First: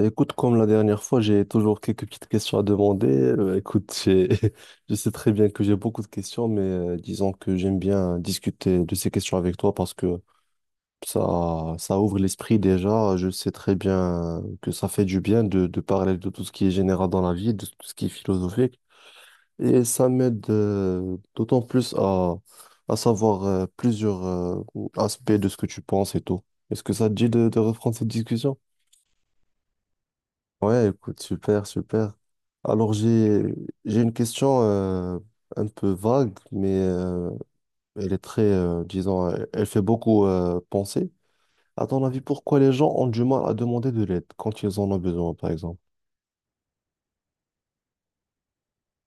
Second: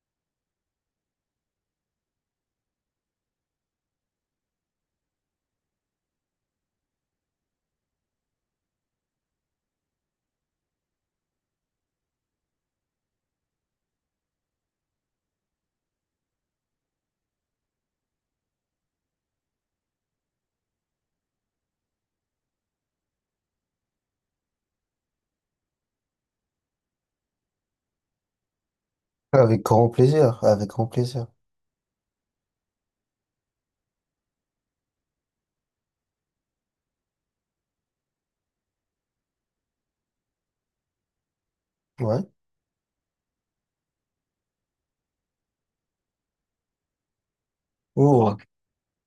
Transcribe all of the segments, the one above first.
Écoute, comme la dernière fois, j'ai toujours quelques petites questions à demander. Écoute, je sais très bien que j'ai beaucoup de questions, mais disons que j'aime bien discuter de ces questions avec toi parce que ça ouvre l'esprit déjà. Je sais très bien que ça fait du bien de parler de tout ce qui est général dans la vie, de tout ce qui est philosophique. Et ça m'aide d'autant plus à savoir plusieurs aspects de ce que tu penses et tout. Est-ce que ça te dit de reprendre cette discussion? Avec grand plaisir, avec grand Ouais, écoute, plaisir. super, super. Alors j'ai une question un peu vague, mais elle est très, disons, elle fait beaucoup penser. À ton avis, Ouais. pourquoi les gens ont du mal à demander de l'aide quand ils en ont besoin, par exemple? Oh. Ok.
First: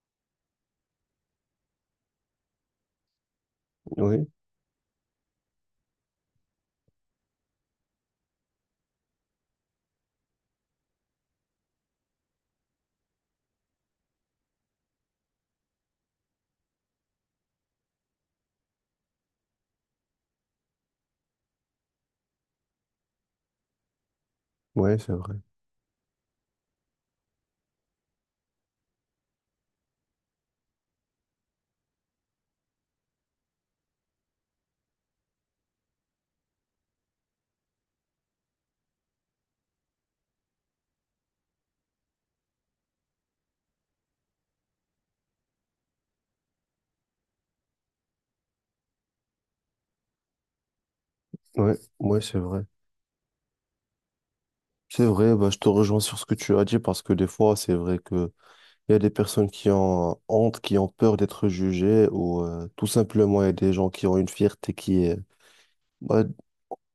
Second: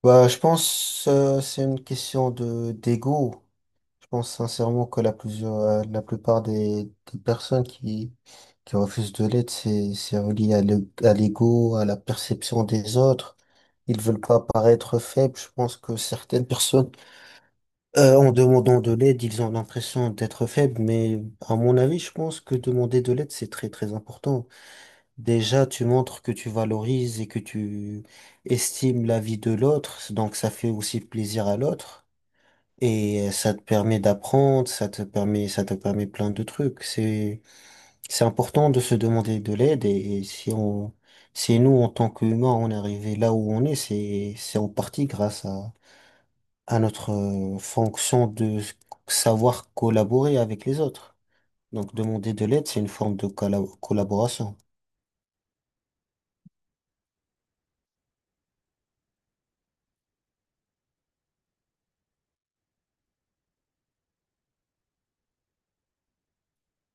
Je pense c'est une question de d'ego. Je Oui, pense sincèrement que la plupart des personnes qui refusent de l'aide, c'est relié à à l'ego, à la perception des autres. Ils veulent pas paraître faibles. Je pense que certaines personnes, en demandant de l'aide, ils ont l'impression d'être faibles. Mais à mon avis, je pense que demander de l'aide, c'est très très important. ouais, c'est vrai. Déjà, tu montres que tu valorises et que tu estimes la vie de l'autre, donc ça fait aussi plaisir à l'autre et ça te permet d'apprendre, ça te permet plein de trucs. C'est important de se demander de l'aide et si nous en tant qu'humains on est arrivé là où on est, c'est en partie grâce à notre fonction de savoir collaborer avec les autres. Ouais, Donc ouais, demander c'est de vrai. l'aide, c'est une forme de collaboration. C'est vrai, bah, je te rejoins sur ce que tu as dit parce que des fois, c'est vrai que il y a des personnes qui ont honte, qui ont peur d'être jugées ou tout simplement, il y a des gens qui ont une fierté qui est, bah,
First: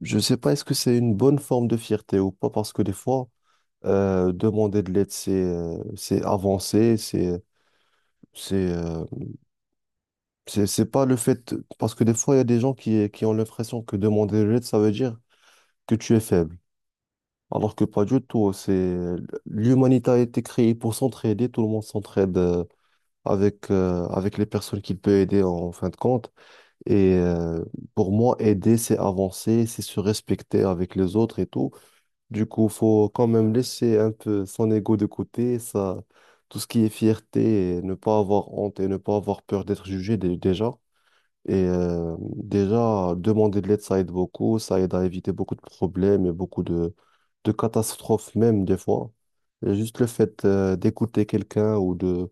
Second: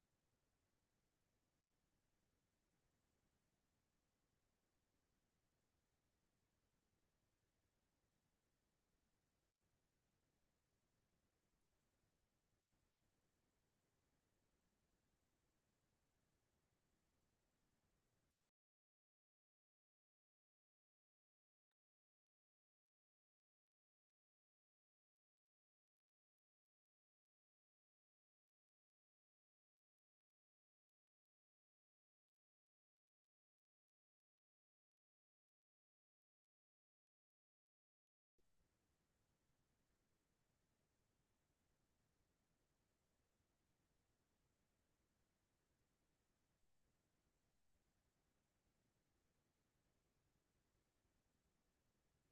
je sais pas, est-ce que c'est une bonne forme de fierté ou pas, parce que des fois, demander de l'aide, c'est avancer, c'est euh, c'est pas le fait, parce que des fois, il y a des gens qui ont l'impression que demander de l'aide, ça veut dire que tu es faible, alors que pas du tout. C'est l'humanité a été créée pour s'entraider, tout le monde s'entraide avec avec les personnes qu'il peut aider en fin de compte. Et pour moi, aider, c'est avancer, c'est se respecter avec les autres et tout. Du coup, faut quand même laisser un peu son ego de côté, ça, tout ce qui est fierté, et ne pas avoir honte et ne pas avoir peur d'être jugé déjà. Et déjà, demander de l'aide, ça aide beaucoup, ça aide à éviter beaucoup de problèmes et beaucoup de catastrophes même des fois. Et juste le fait d'écouter quelqu'un ou de,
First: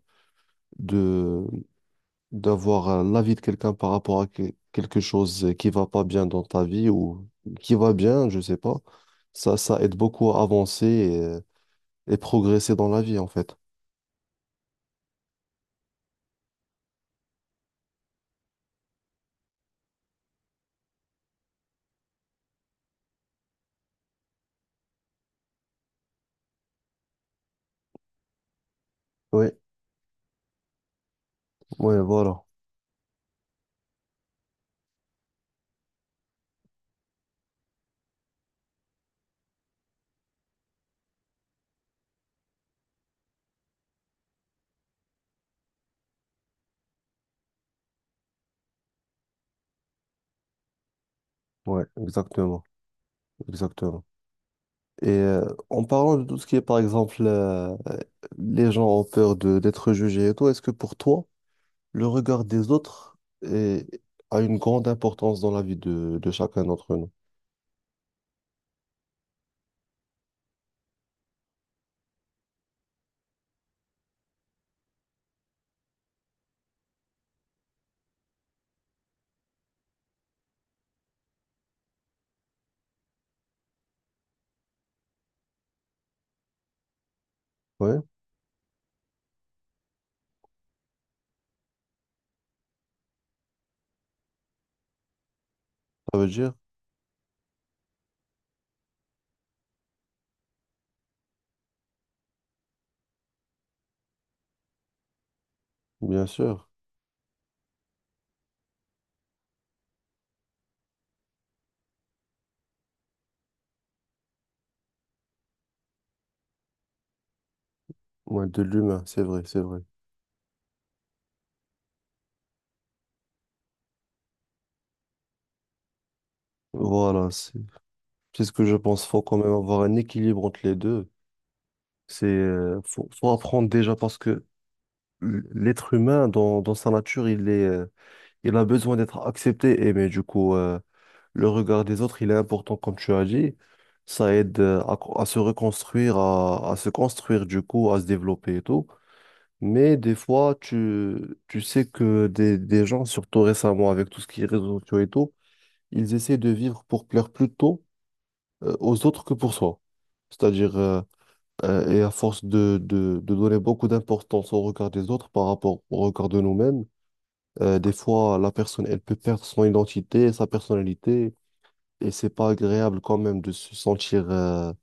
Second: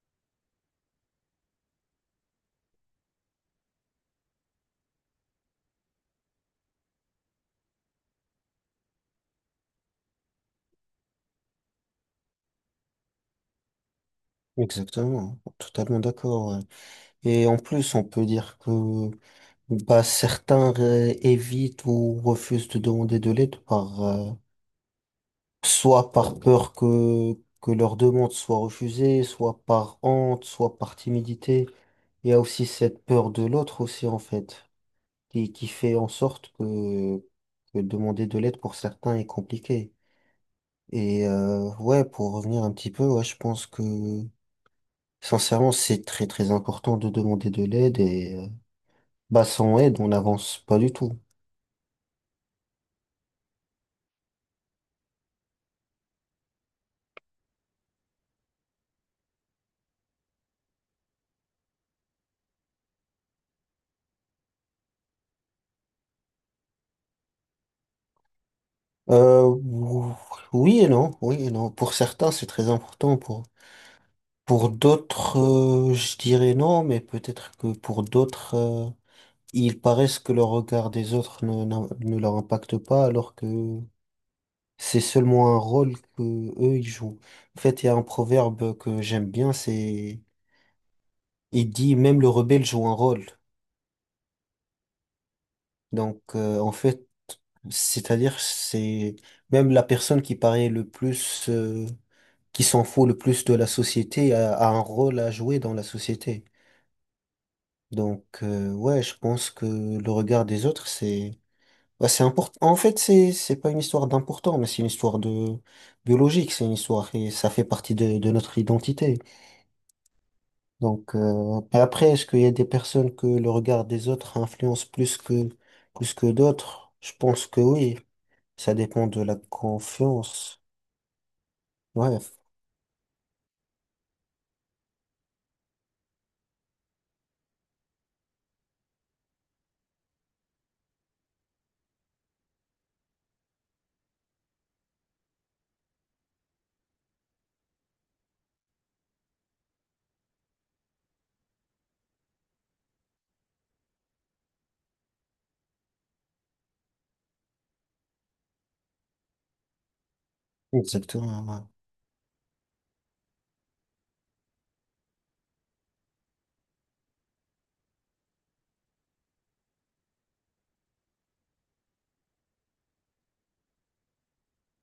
d'avoir l'avis de quelqu'un par rapport à quelque chose qui va pas bien dans ta vie ou qui va bien, je sais pas, ça aide beaucoup à avancer et progresser dans la vie, en fait. Exactement, totalement d'accord, ouais. Et en plus, on peut dire que certains évitent ou refusent de demander de l'aide par soit par peur que leur demande soit refusée, Oui, soit par honte, soit par timidité. ouais, Il y a voilà. aussi cette peur de l'autre aussi en fait, qui fait en sorte que demander de l'aide pour certains est compliqué. Et ouais, pour revenir un petit peu, ouais, je pense que sincèrement, c'est très très important de demander de l'aide et bah, sans aide, on n'avance pas du tout. Ouais, exactement, exactement. Et en parlant de tout ce qui est, par exemple, les gens ont peur de d'être jugés et tout, est-ce que pour toi, le regard des autres est- a une grande importance dans la vie de chacun d'entre nous? Euh, ou- oui et non, oui et non. Pour certains, c'est très important. Pour d'autres, je dirais non, mais peut-être que pour d'autres, ils paraissent que le regard des autres ne leur impacte pas, alors que c'est seulement un rôle que eux, ils jouent. En fait, il y a Oui, un proverbe que j'aime bien, c'est, il dit, même le rebelle joue un rôle. ça Donc, veut dire, en fait, c'est-à-dire, c'est même la personne qui paraît le plus, qui s'en fout le plus de la société a un rôle à jouer dans la bien société. sûr, Donc, ouais, je pense que le regard des autres, c'est ouais, c'est important. En fait, c'est pas une histoire d'important, mais c'est une histoire de biologique, c'est une histoire et ça fait partie de ouais, notre de l'humain, identité. c'est vrai, c'est vrai. Donc, et après, est-ce qu'il y a des personnes que le regard des autres influence plus que d'autres? Je Voilà, pense c'est que oui. Ce que Ça je pense. dépend Faut de la quand même avoir un équilibre entre confiance. les deux. Ouais, C'est faut, faut apprendre déjà parce que l'être humain dans, dans sa nature, il est il a besoin d'être accepté et mais du coup le regard des autres, il est important comme tu as dit. Ça aide à, à se reconstruire, à se construire du coup, à se développer et tout. Mais des fois, tu sais que des gens, surtout récemment avec tout ce qui est réseaux sociaux et tout, ils essaient de vivre pour plaire plutôt aux autres que pour soi. C'est-à-dire, exactement, ouais. Et à force de donner beaucoup d'importance au regard des autres par rapport au regard de nous-mêmes, des fois, la personne, elle peut perdre son identité, sa personnalité, et c'est pas agréable quand même de se sentir... euh,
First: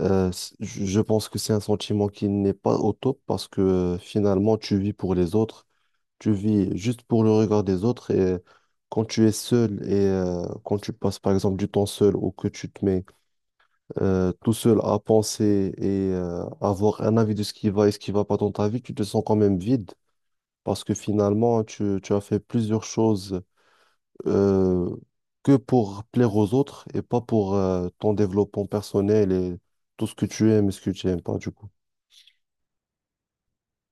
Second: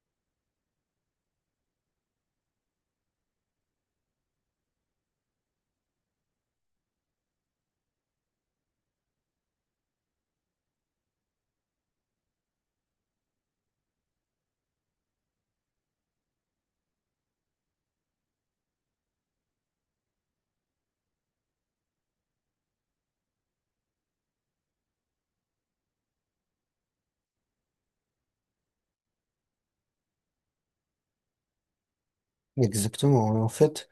euh, s- Je pense que c'est un sentiment qui n'est pas au top parce que finalement, tu vis pour les autres, tu vis juste pour le regard des autres, et quand tu es seul et quand tu passes, par exemple, du temps seul ou que tu te mets tout seul à penser et avoir un avis de ce qui va et ce qui va pas dans ta vie, tu te sens quand même vide parce que finalement, tu as fait plusieurs choses euh, que pour plaire aux autres et pas pour ton développement personnel et tout ce que tu aimes et ce que tu aimes pas, du coup. Exactement, en fait.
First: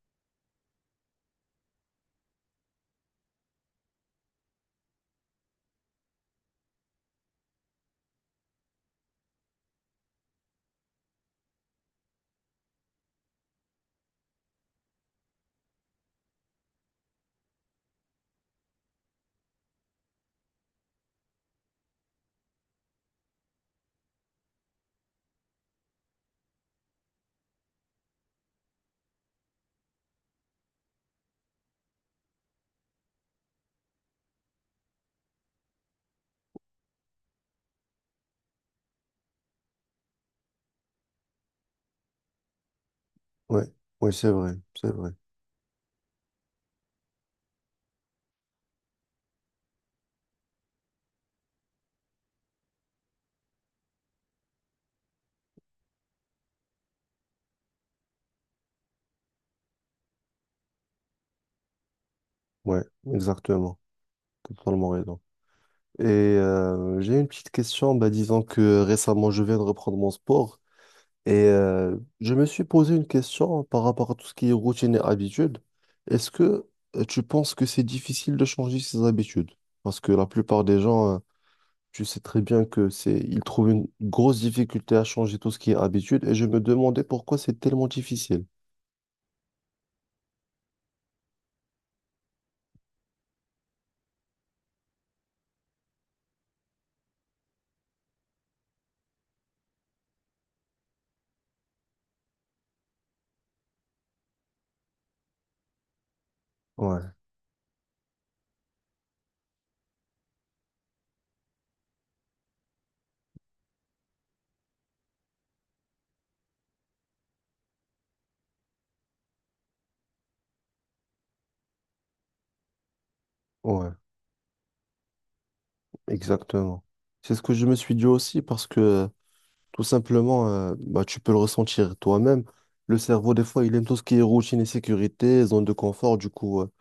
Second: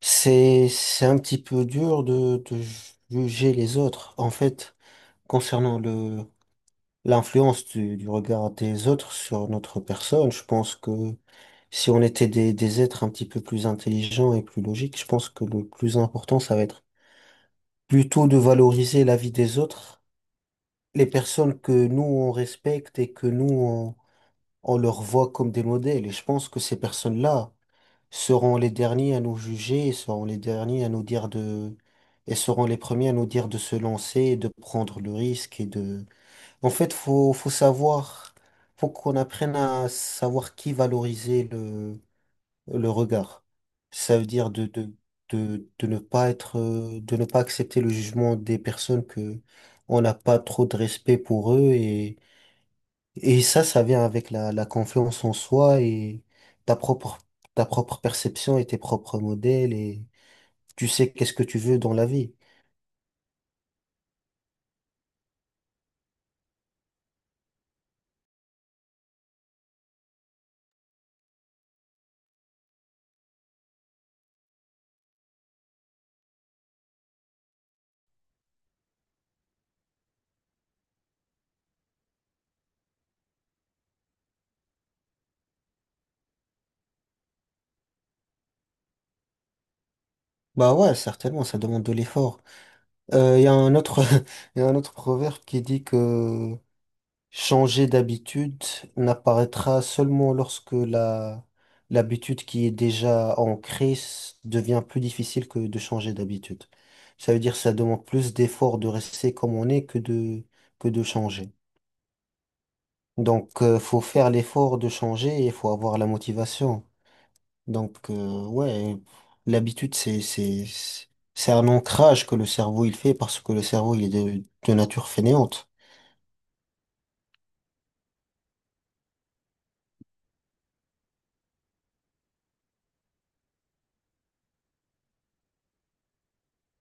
C'est un petit peu dur de juger les autres. En fait, concernant l'influence du regard des autres sur notre personne, je pense que si on était des êtres un petit peu plus intelligents et plus logiques, je pense que le plus important, ça va être plutôt de valoriser la vie des autres, les personnes que nous, on respecte et que nous, on leur voit comme des modèles. Et je pense que ces personnes-là seront les derniers à nous juger, et seront les premiers à nous dire de se lancer, et de prendre le risque en fait, faut savoir, faut qu'on apprenne à savoir qui valoriser le regard. Ouais, ouais, Ça veut c'est dire vrai, c'est vrai. De ne pas être, de ne pas accepter le jugement des personnes que on n'a pas trop de respect pour eux et ça vient avec la confiance en soi et ta propre, ta propre perception et tes propres modèles et tu sais qu'est-ce que tu veux dans la vie. Ouais, exactement. Totalement raison. Et j'ai une petite question, bah, disons que récemment je viens de reprendre mon sport et je me suis posé une question par rapport à tout ce qui est routine et habitude. Est-ce que tu penses que c'est difficile de changer ses habitudes? Parce que la plupart des gens tu sais très bien que c'est, ils trouvent une grosse difficulté à changer tout ce qui est habitude et je me demandais pourquoi c'est tellement difficile. Bah ouais, certainement, ça demande de l'effort. Il y a un autre, il y a un autre proverbe qui dit que changer d'habitude n'apparaîtra seulement lorsque l'habitude qui est déjà ancrée devient plus difficile que de changer d'habitude. Ouais, Ça veut dire que ça demande plus d'effort de rester comme on est que de changer. Donc, faut faire l'effort de changer et il faut avoir la motivation. Donc, ouais, l'habitude, c'est un ancrage que le cerveau, il fait parce que le ouais, cerveau, il est de nature fainéante. exactement. C'est ce que je me suis dit aussi parce que tout simplement, bah, tu peux le ressentir toi-même. Le cerveau, des fois, il aime tout ce qui est routine et sécurité, zone de confort. Du coup,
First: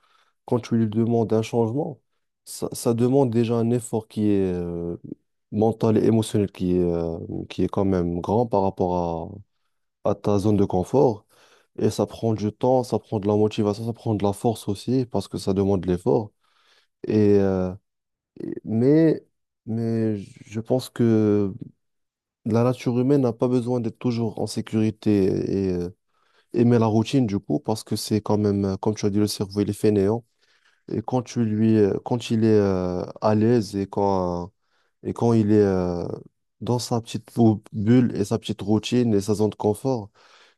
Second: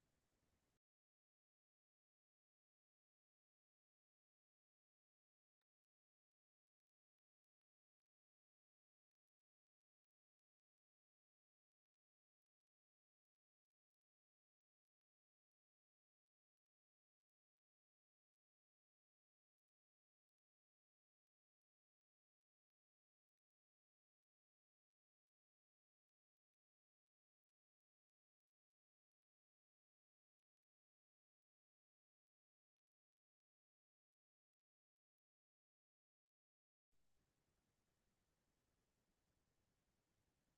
quand tu lui demandes un changement, ça demande déjà un effort qui est mental et émotionnel, qui est quand même grand par rapport à ta zone de confort. Et ça prend du temps, ça prend de la motivation, ça prend de la force aussi, parce que ça demande de l'effort. Et, euh, et- mais, mais je pense que la nature humaine n'a pas besoin d'être toujours en sécurité et aimer la routine du coup, parce que c'est quand même, comme tu as dit, le cerveau, il est fainéant. Et quand tu quand il est à l'aise et quand il est dans sa petite bulle et sa petite routine et sa zone de confort,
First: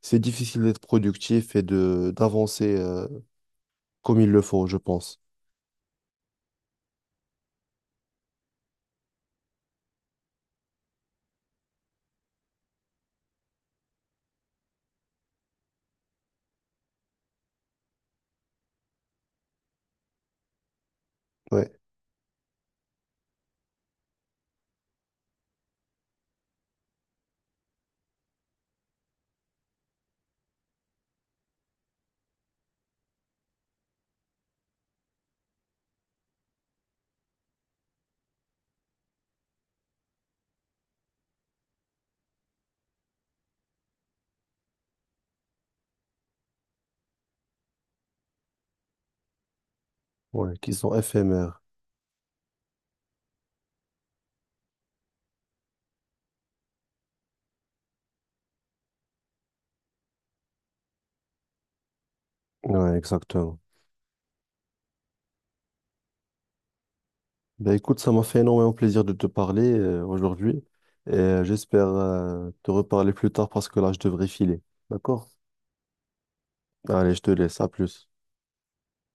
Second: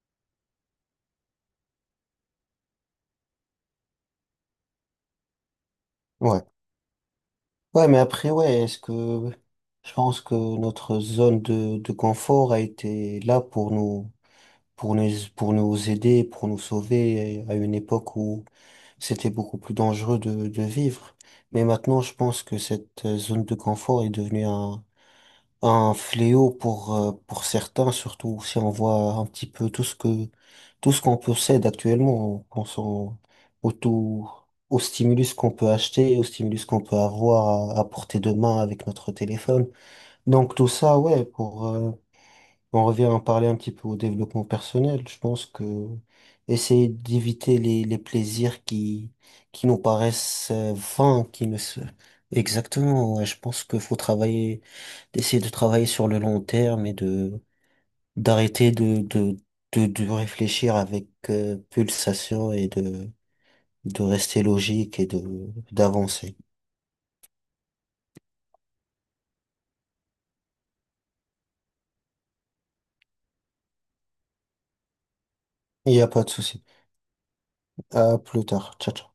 c'est difficile d'être productif et de d'avancer comme il le faut, je pense. Ouais. Ouais, mais après, je pense que notre zone de confort a été là pour nous, pour nous aider, pour nous sauver à une époque où c'était beaucoup plus dangereux de vivre. Mais Ouais, maintenant, je pense que cette zone de confort est devenue un fléau pour certains, surtout si on voit un petit peu tout ce qu'on possède actuellement, qu'on s'en, au tout, au stimulus qu'on peut acheter, au stimulus qu'on peut avoir à portée de main avec notre téléphone. Donc tout ça, ouais, pour, on revient à en parler un petit peu au développement personnel. Je pense que essayer d'éviter les plaisirs qui nous paraissent ouais, qui sont vains, qui ne éphémères. se, exactement, ouais, je pense qu'il faut travailler d'essayer de travailler sur le long terme et de d'arrêter de réfléchir avec pulsation et Ouais, exactement. de rester logique et de d'avancer. Ben écoute, ça m'a fait énormément plaisir de te parler aujourd'hui et j'espère te reparler plus tard parce que là, je devrais filer. D'accord? Il n'y a pas de souci. Allez, je te laisse. À plus. À plus tard. Ciao, ciao.